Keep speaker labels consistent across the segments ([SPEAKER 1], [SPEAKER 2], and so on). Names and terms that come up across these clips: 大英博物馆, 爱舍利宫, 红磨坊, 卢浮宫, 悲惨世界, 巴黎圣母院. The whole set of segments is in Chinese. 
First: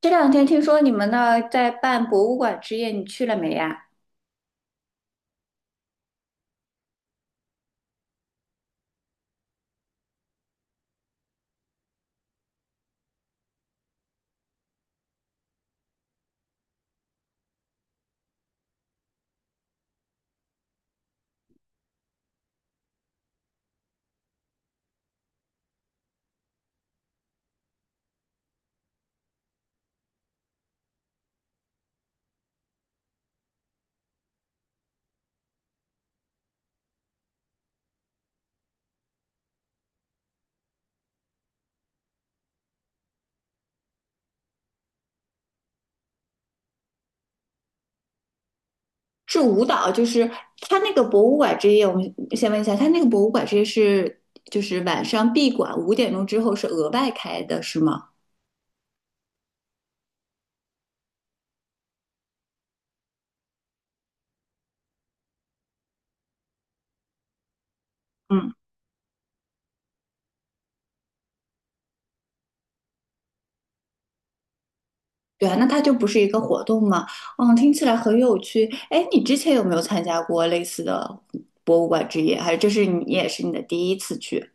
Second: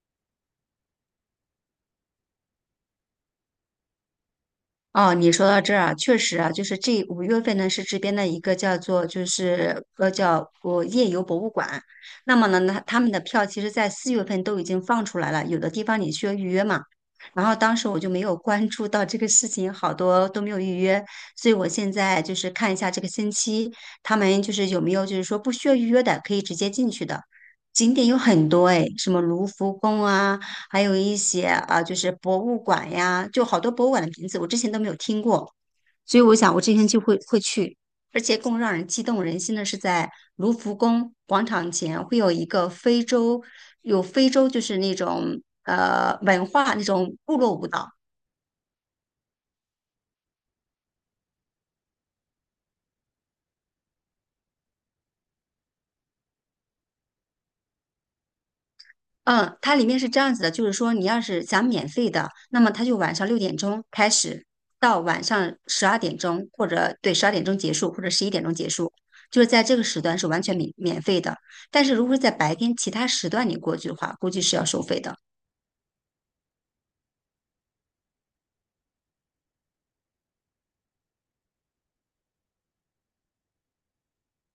[SPEAKER 1] 这2天听说你们那儿在办博物馆之夜，你去了没呀？
[SPEAKER 2] 哦，你说到这儿啊，确实啊，就是这5月份呢是这边的一个叫做叫我夜游博物馆。那么呢，那他们的票其实在4月份都已经放出来了，有的地方你需要预约嘛。然后当时我就没有关注到这个事情，好多都没有预约，所以我现在就是看一下这个星期他们就是有没有就是说不需要预约的，可以直接进去的景点有很多诶，什么卢浮宫啊。还有一些啊，就是博物馆呀，就好多博物馆的名字我之前都没有听过，所以我想我之天就会去。而且更让人激动人心的是，在卢浮宫广场前会有一个非洲，有非洲就是那种文化那种部落舞蹈。
[SPEAKER 1] 是舞蹈，就是他那个博物馆之夜，我们先问一下，他那个博物馆之夜是就是晚上闭馆，5点钟之后是额外开的，是吗？
[SPEAKER 2] 嗯，它里面是这样子的，就是说你要是想免费的，那么它就晚上6点钟开始，到晚上十二点钟，或者对十二点钟结束，或者十一点
[SPEAKER 1] 嗯，
[SPEAKER 2] 钟结束，就是在这个时段是完全免费的。但是如果是在白天其他时段你过去的话，估计是要收费的。
[SPEAKER 1] 对啊，那它就不是一个活动吗？嗯，听起来很有趣。哎，你之前有没有参加过类似的博物馆之夜？还是这是你也是你的第一次去？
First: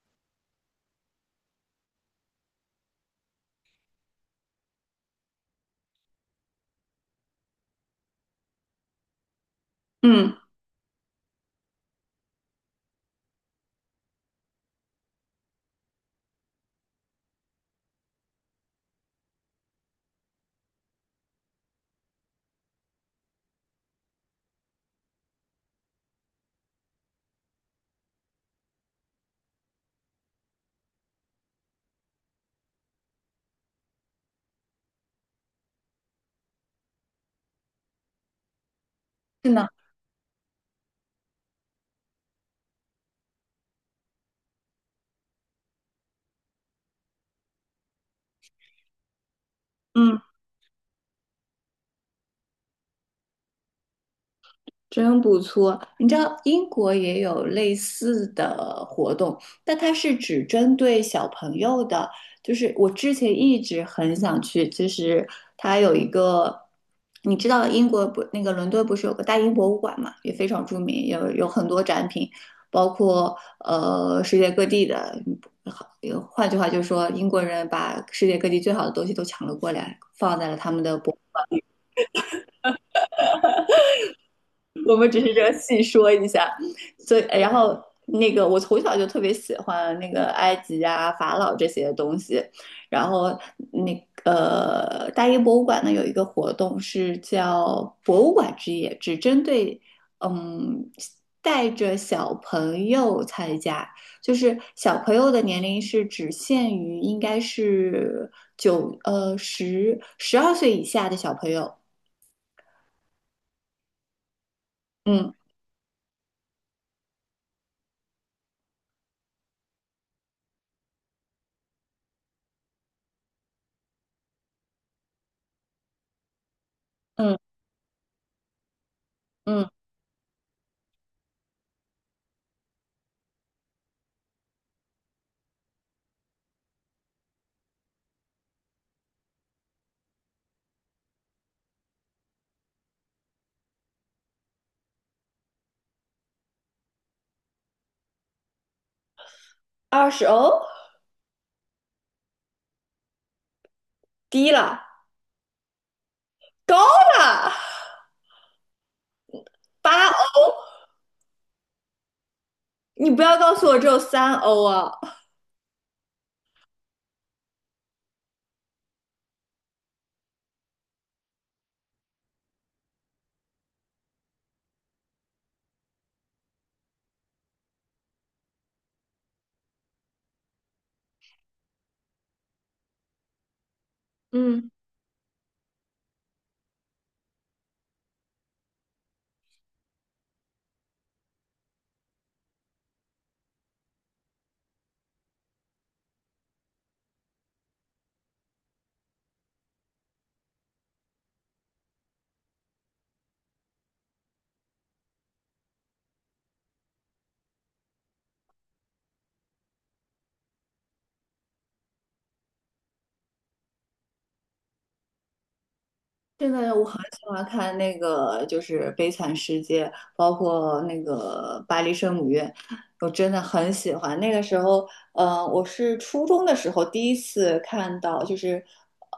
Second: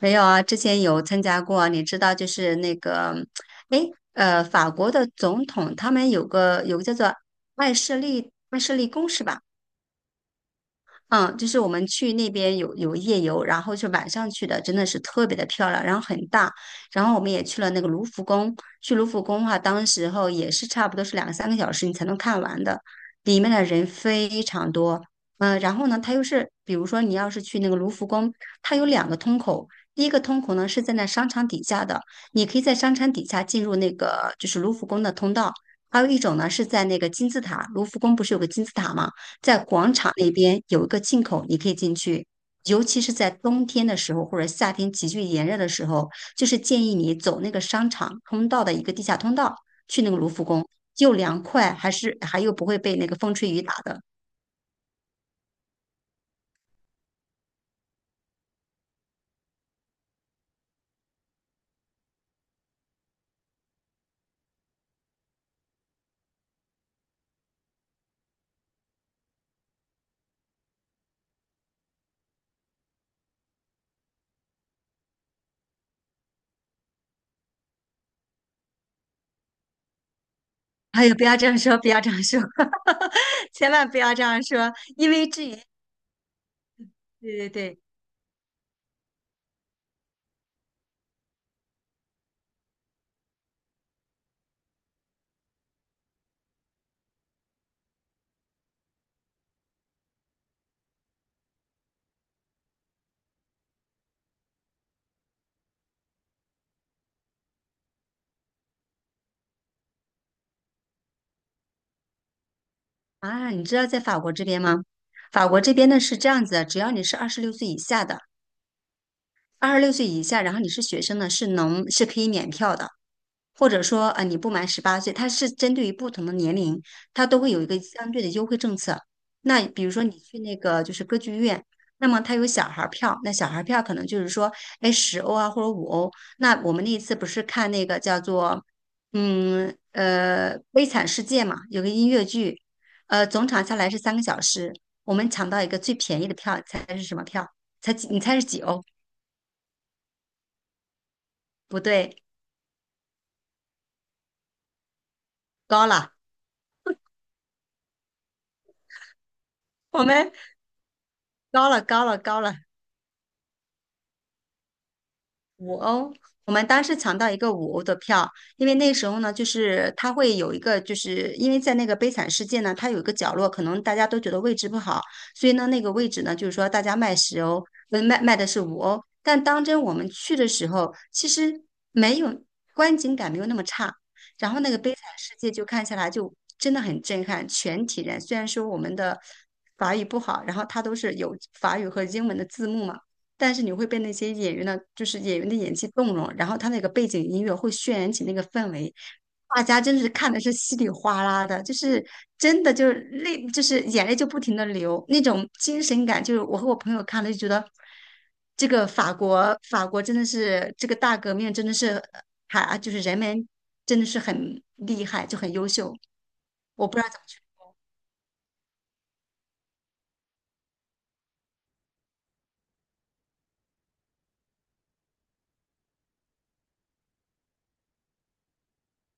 [SPEAKER 2] 没有啊，之前有参加过，你知道就是那个。哎，法国的总统他们有个叫做爱舍利宫是吧？
[SPEAKER 1] 嗯，
[SPEAKER 2] 嗯，就是我们去那边有夜游，然后是晚上去的，真的是特别的漂亮，然后很大。然后我们也去了那个卢浮宫。去卢浮宫的话，当时候也是差不多是两三个小时你才能看完的，里面的人非常多。嗯、然后呢，它又是比如说你要是去那个卢浮宫，它有两个通口。第一个通口呢是在那商场底下的，你可以在商场底下进入那个就是卢浮宫的通道。还有一种呢是在那个金字塔，卢浮宫不是有个金字塔吗？
[SPEAKER 1] 是
[SPEAKER 2] 在
[SPEAKER 1] 呢。
[SPEAKER 2] 广场那边有一个进口，你可以进去。尤其是在冬天的时候，或者夏天急剧炎热的时候，就是建议你走那个商场通道的一个地下通道，去那个
[SPEAKER 1] 嗯。
[SPEAKER 2] 卢浮宫，又凉快，还又不会被那个风吹雨打的。
[SPEAKER 1] 真不错，你知道英国也有类似的活动，但它是只针对小朋友的。就是我之前一直很想去，就是它有一个，你知道英国不，那个伦敦不是有个大英博物馆嘛，也非常著名，有很多展品，包括世界各地的。好，换句话就是说，英国人把世界各地最好的东西都抢了过来，放在了他们 的
[SPEAKER 2] 哎
[SPEAKER 1] 博。
[SPEAKER 2] 呦，不要这样说，不要这样说。千万不要这样说，
[SPEAKER 1] 我们
[SPEAKER 2] 因
[SPEAKER 1] 只
[SPEAKER 2] 为
[SPEAKER 1] 是这
[SPEAKER 2] 至
[SPEAKER 1] 样
[SPEAKER 2] 于，
[SPEAKER 1] 细说一下。所以，
[SPEAKER 2] 对对
[SPEAKER 1] 然后
[SPEAKER 2] 对。
[SPEAKER 1] 那个我从小就特别喜欢那个埃及啊、法老这些东西。然后那个大英博物馆呢有一个活动是叫博物馆之夜，只针对嗯带着小朋友参加，就是小朋友的年龄是只限于应该是九呃十十二岁以下的小朋友。
[SPEAKER 2] 啊，你知道在法国这边吗？
[SPEAKER 1] 嗯
[SPEAKER 2] 法国这边呢是这样子的，只要你是二十六岁以下的，二十六岁以下，然后你是学生呢，是能是可以免票的。或者说你不满18岁，它是针对于不同的年龄，它
[SPEAKER 1] 嗯
[SPEAKER 2] 都会有一个相对的优惠政策。那
[SPEAKER 1] 嗯，
[SPEAKER 2] 比如说你去那个就是歌剧院，那么它有小孩儿票，那小孩儿票可能就是说，哎，十欧啊或者五欧。那我们那一次不是看那个叫做《悲惨世界》嘛，有个音乐剧。总场下来是三个小时，我们抢到一个最便宜的票，猜是什么票？猜你猜是几欧？
[SPEAKER 1] 20哦。
[SPEAKER 2] 不对，
[SPEAKER 1] 低了，
[SPEAKER 2] 高了，
[SPEAKER 1] 高了，
[SPEAKER 2] 我
[SPEAKER 1] 八
[SPEAKER 2] 们
[SPEAKER 1] 欧，
[SPEAKER 2] 高了，高了，高了。
[SPEAKER 1] 你不要告诉我只有3欧啊！
[SPEAKER 2] 五欧，我们当时抢到一个五欧的票。因为那时候呢，就是它会有一个，就是因为在那个悲惨世界呢，它有一个角落，可能大家都觉得位置不好，所以呢，那个位置呢，就是说大家卖十欧，卖的是五欧。但当真我们去的时候，其实没有观景感没有那么差。然后
[SPEAKER 1] 嗯，
[SPEAKER 2] 那个悲惨世界就看下来就真的很震撼，全体人虽然说我们的法语不好，然后它都是有法语和英文的字幕嘛。但是你会被那些演员的，就是演员的演技动容，然后他那个背景音乐会渲染起那个氛围，大家真是看的是稀里哗啦的，就是真的就是泪，就是眼泪就不停的流，那种精神感，就是我和我朋友看了就觉得，这个法国真的是这个大革命真的是还就是人们真的是很厉害，就很优秀。
[SPEAKER 1] 这个我
[SPEAKER 2] 我
[SPEAKER 1] 很
[SPEAKER 2] 不知道怎么
[SPEAKER 1] 喜
[SPEAKER 2] 去，
[SPEAKER 1] 欢看那个，就是《悲惨世界》，包括那个《巴黎圣母院》，我真的很喜欢。那个时候，我是初中的时候第一次看到，就是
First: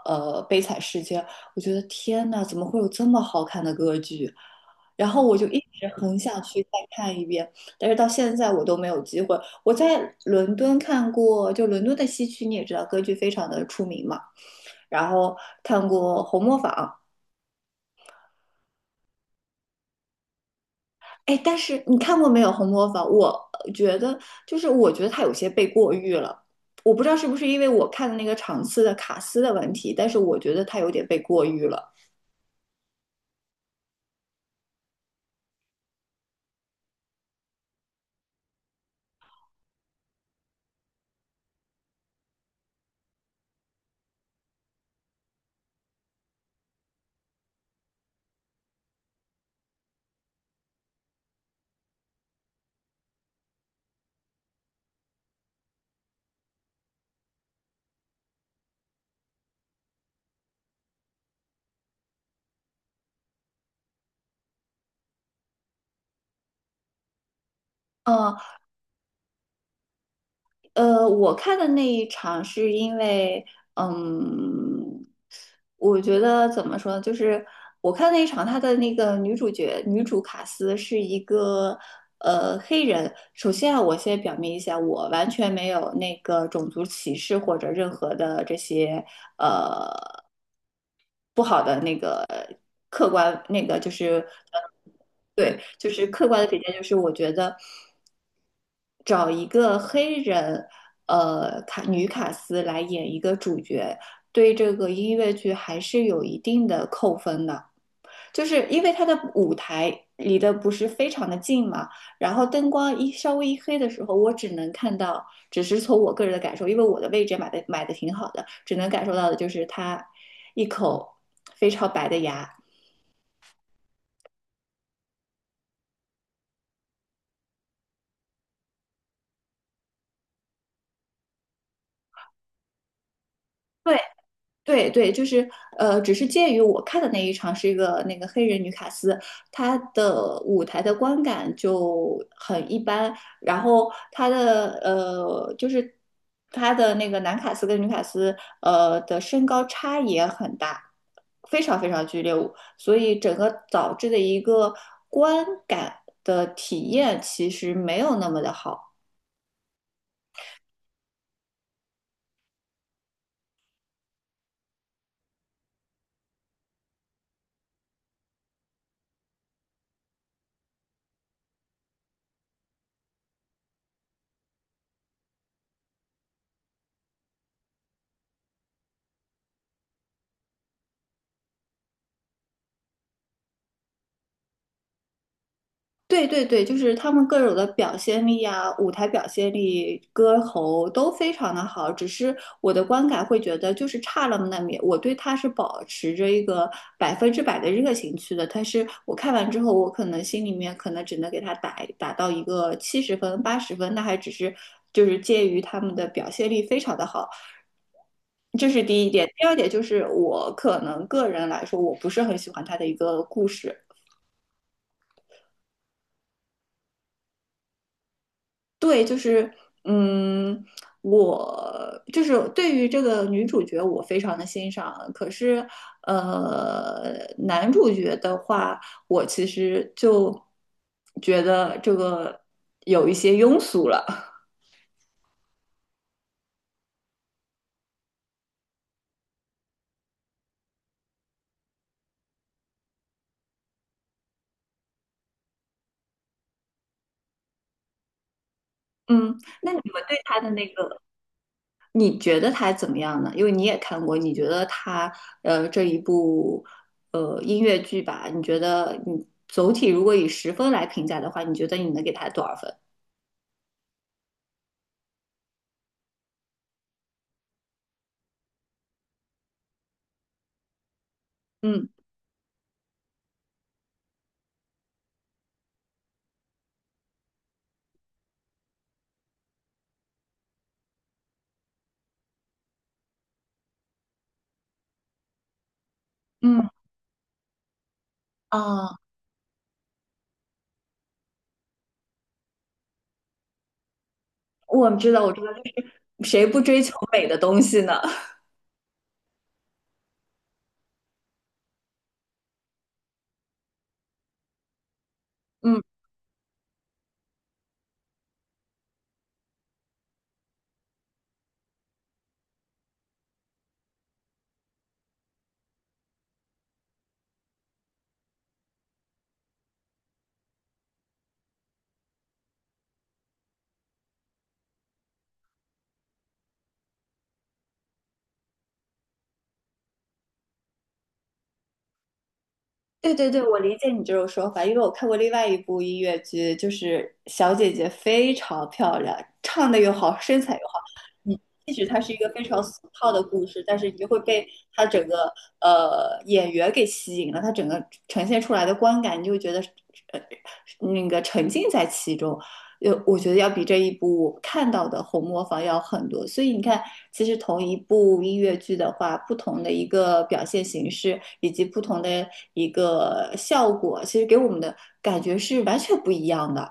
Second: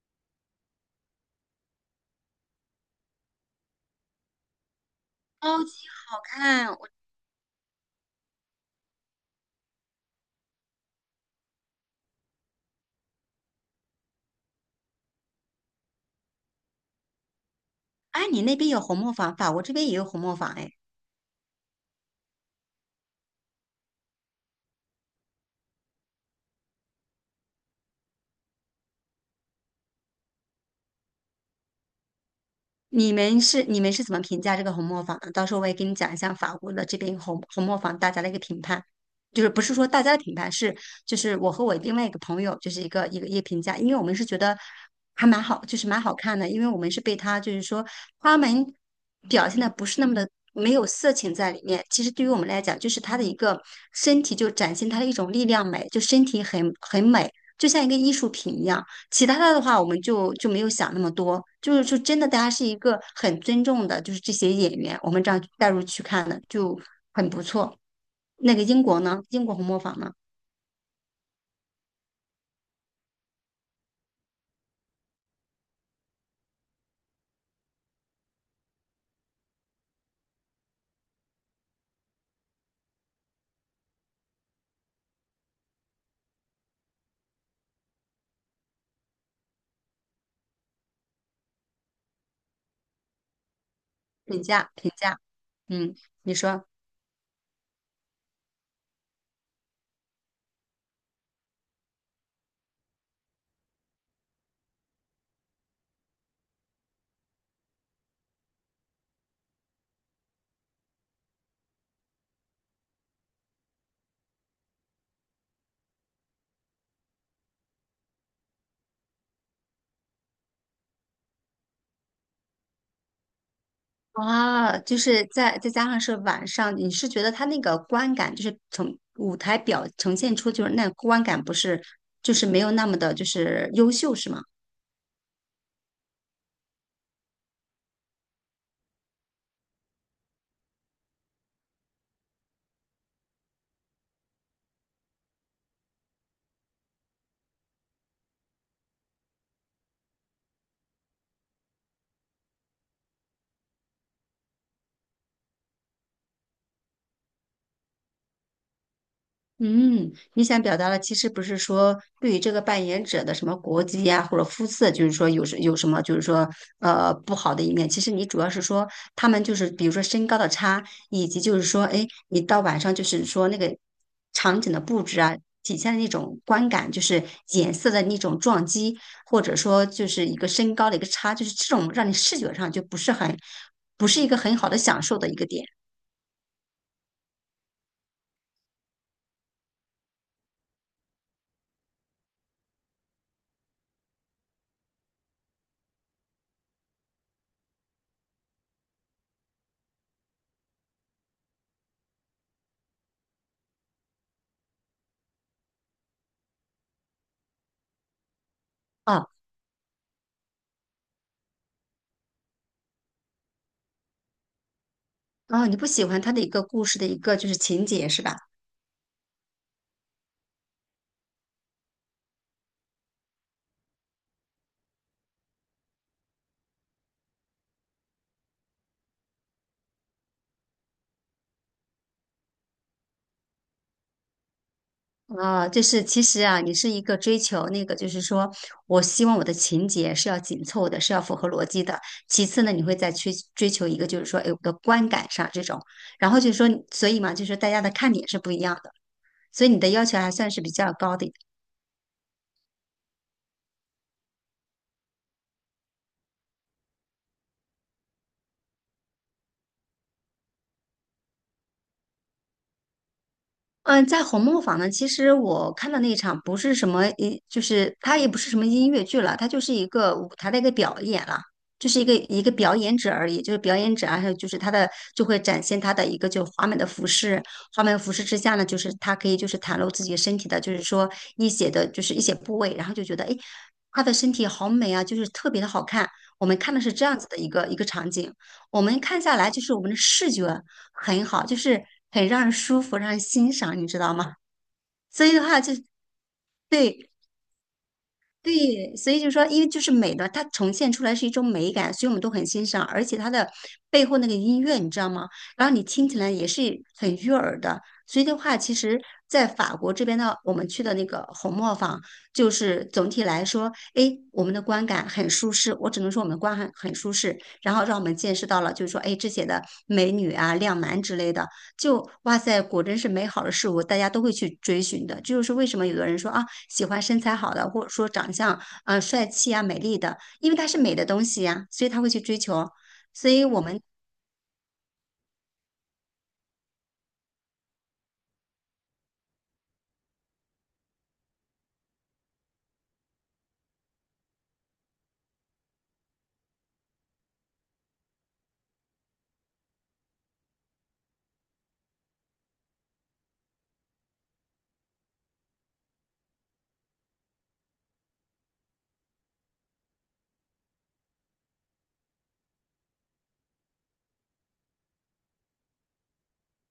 [SPEAKER 1] 《悲惨世界》，我觉得天呐，怎么会有这么好看的歌剧？然后我就一
[SPEAKER 2] 超级
[SPEAKER 1] 直很
[SPEAKER 2] 好
[SPEAKER 1] 想去
[SPEAKER 2] 看，
[SPEAKER 1] 再
[SPEAKER 2] 我。
[SPEAKER 1] 看一遍，但是到现在我都没有机会。我在伦敦看过，就伦敦的西区，你也知道，歌剧非常的出名嘛。然后看过《红磨坊》，
[SPEAKER 2] 哎，你那边有红磨坊，法国这边也有红磨坊哎。
[SPEAKER 1] 哎，但是你看过没有《红磨坊》？呃觉得我觉得他有些被过誉了，我不知道是不是因为我看的那个场次的卡司的问题，但是我觉得他有点被过誉了。
[SPEAKER 2] 你们是你们是怎么评价这个红磨坊的？到时候我也给你讲一下法国的这边红磨坊大家的一个评判，就是不是说大家的评判，是就是我和我另外一个朋友就是一个评价。因为我们是觉得还蛮好，就是蛮好看的，因为我们是被他就是说花们表现的不是那么的没有色情在里面，其实对于我们来讲，就是他的一个身体就展现他的一种力量美，就身体很美，就像一个艺术品一样。其他的的话，我们就没有想那么多，就是就真的，大家是一个很尊重的，就是这些演员，我们这样带入去看的，就很不错。
[SPEAKER 1] 嗯，
[SPEAKER 2] 那个英国呢？英国红磨坊呢？
[SPEAKER 1] 我看的那一场是因为，嗯，我觉得怎么说呢就是我看那一场，她的那个女主卡斯是一个黑人。首先啊，我先表明一下，我完全没有那个种族歧视或者任何的这些呃不好的那个客观那个就是。
[SPEAKER 2] 评价评价。
[SPEAKER 1] 对，就
[SPEAKER 2] 嗯，
[SPEAKER 1] 是客
[SPEAKER 2] 你
[SPEAKER 1] 观的评
[SPEAKER 2] 说
[SPEAKER 1] 价，就是我觉得找一个黑人，女卡斯来演一个主角，对这个音乐剧还是有一定的扣分的，就是因为它的舞台离得不是非常的近嘛，然后灯光一稍微一黑的时候，我只能看到，只是从我个人的感受，因为我的位置买的挺好的，只能感受到的就是他一口非常白的牙。
[SPEAKER 2] 啊，就是再加上是晚上，你是觉得他那个观感，就是从舞台表呈现出，就是那观感不是，就是没有那么的，就是优
[SPEAKER 1] 对。
[SPEAKER 2] 秀，是吗？
[SPEAKER 1] 对对，就是只是鉴于我看的那一场是一个那个黑人女卡斯，她的舞台的观感就很一般，然后她的那个男卡斯跟女卡斯的身高差也很大，非常非常剧烈，所以整个导致的一个观感的体验其实没有那么的好。
[SPEAKER 2] 嗯，你想表达的其实不是说对于这个扮演者的什么国籍呀、或者肤色，就是说有什么就是说不好的一面。其实你主要是说他们就是比如说身高的差，以及就是说哎，你到晚上就是说那个场景的布置啊，体现的那种观感，就是颜色的那种撞击，或者说就是一个身高的一个差，就是这种让你视觉上就不是一个很好的享受的一个点
[SPEAKER 1] 对对对，就是他们各种的表现力啊，舞台表现力、歌喉都非常的好，只是我的观感会觉得就是差了那么点。我对他是保持着一个100%的热情去的，但是我看完之后，我可能心里面可能只能给他打到一个70分、80分，那还只是就是介于他们的表现力非常的好，这是第一点。
[SPEAKER 2] 啊。
[SPEAKER 1] 第二点就是我可能个人来说，我不是很喜欢他的一个故事。
[SPEAKER 2] 啊，你不喜欢他的一个故事的一个就是情节是吧？
[SPEAKER 1] 对，就是，嗯，我就是对于这个女主角，我非常的欣赏。可是，男主角的话，我其实就觉得这个有一些庸俗了。
[SPEAKER 2] 啊，就是其实啊，你是一个追求那个，就是说我希望我的情节是要紧凑的，是要符合逻辑的。其次呢，你会再去追求一个，就是说，哎，我的观感上这种。然后就是说，所以嘛，就是大家的看点是不一样的，
[SPEAKER 1] 嗯，
[SPEAKER 2] 所以
[SPEAKER 1] 那
[SPEAKER 2] 你
[SPEAKER 1] 你
[SPEAKER 2] 的
[SPEAKER 1] 们
[SPEAKER 2] 要
[SPEAKER 1] 对
[SPEAKER 2] 求还
[SPEAKER 1] 他
[SPEAKER 2] 算
[SPEAKER 1] 的
[SPEAKER 2] 是
[SPEAKER 1] 那
[SPEAKER 2] 比
[SPEAKER 1] 个，
[SPEAKER 2] 较高的。
[SPEAKER 1] 你觉得他怎么样呢？因为你也看过，你觉得他这一部音乐剧吧，你觉得你总体如果以十分来评价的话，你觉得你能给他多少分？
[SPEAKER 2] 嗯，在《红磨坊》呢，其实我看的那一场不是什么音，就是它也不是什么音乐剧了，它就是一个舞台的一个表演了，
[SPEAKER 1] 嗯
[SPEAKER 2] 就是一个表演者而已，就是表演者啊，还有就是他的就会展现他的一个就华美的服饰。华美的服饰之下呢，就是他可以就是袒露自己身体的，就是说一些的就是一些部位，然后就觉得诶，他的身体好美啊，就是特别的好看。我们
[SPEAKER 1] 嗯。
[SPEAKER 2] 看的是这样子的一个场景。我
[SPEAKER 1] 啊，
[SPEAKER 2] 们看下来就是我们的视觉。很好，就是很让人舒服，让人欣赏，你知道吗？
[SPEAKER 1] 我知道，
[SPEAKER 2] 所
[SPEAKER 1] 我
[SPEAKER 2] 以
[SPEAKER 1] 知
[SPEAKER 2] 的
[SPEAKER 1] 道，
[SPEAKER 2] 话
[SPEAKER 1] 就
[SPEAKER 2] 就，
[SPEAKER 1] 是谁不追求
[SPEAKER 2] 对
[SPEAKER 1] 美的东西呢？
[SPEAKER 2] 对，所以就说，因为就是美的，它呈现出来是一种美感，所以我们都很欣赏，而且它的背后那个音乐，你知道吗？然后
[SPEAKER 1] 嗯，
[SPEAKER 2] 你听起来也是很悦耳的。所以的话，其实，在法国这边呢，我们去的那个红磨坊，就是总体来说，哎，我们的观感很舒适。我只能说我们的观感很舒适，然后让我们见识到了，就是说，哎，这些的美女啊、靓男之类的。就哇塞，果真是美好的事物，大家都会去追寻的。这就是为什么有的人说啊，喜欢身材好的，或者说长相啊、帅气啊、美丽的，因为它是美的东西呀、所以他会去追求。
[SPEAKER 1] 对对
[SPEAKER 2] 所
[SPEAKER 1] 对，
[SPEAKER 2] 以
[SPEAKER 1] 我
[SPEAKER 2] 我
[SPEAKER 1] 理
[SPEAKER 2] 们
[SPEAKER 1] 解你这种说法，因为我看过另外一部音乐剧，就是小姐姐非常漂亮，唱的又好，身材又好。你即使它是一个非常俗套的故事，但是你就会被她整个演员给吸引了，她整个呈现出来的观感，你就会觉得呃那个沉浸在其中。我觉得要比这一部我看到的红磨坊要很多，所以你看，其实同一部音乐剧的话，不同的一个表现形式以及不同的一个效果，其实给我们的感觉是完全不一样的。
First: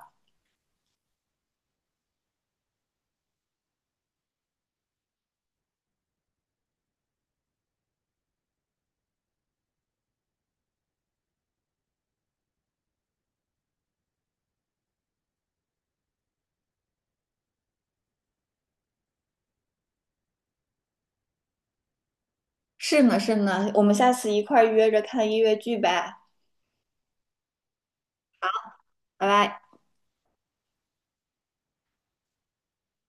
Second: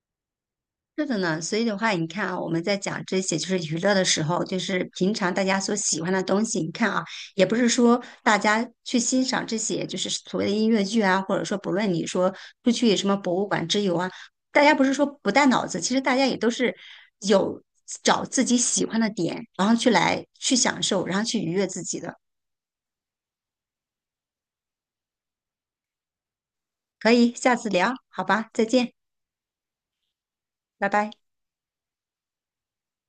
[SPEAKER 2] 是的呢，所以的话，你看啊，我们在讲这些就是娱乐的时候，就是平常大家所喜欢的东西。你看啊，也不是说大家去欣赏这些就是所谓的音乐剧啊，或者说不论你说出去什么博物馆之游啊，大家不是说不带脑子，其实大家也都是有找自己喜欢的点，然后去来去享受，然后去愉悦自己的。
[SPEAKER 1] 是呢，是呢，我们下次一块儿约着看音乐剧呗，
[SPEAKER 2] 可以，下次聊，好吧，再见，
[SPEAKER 1] 拜拜。
[SPEAKER 2] 拜拜。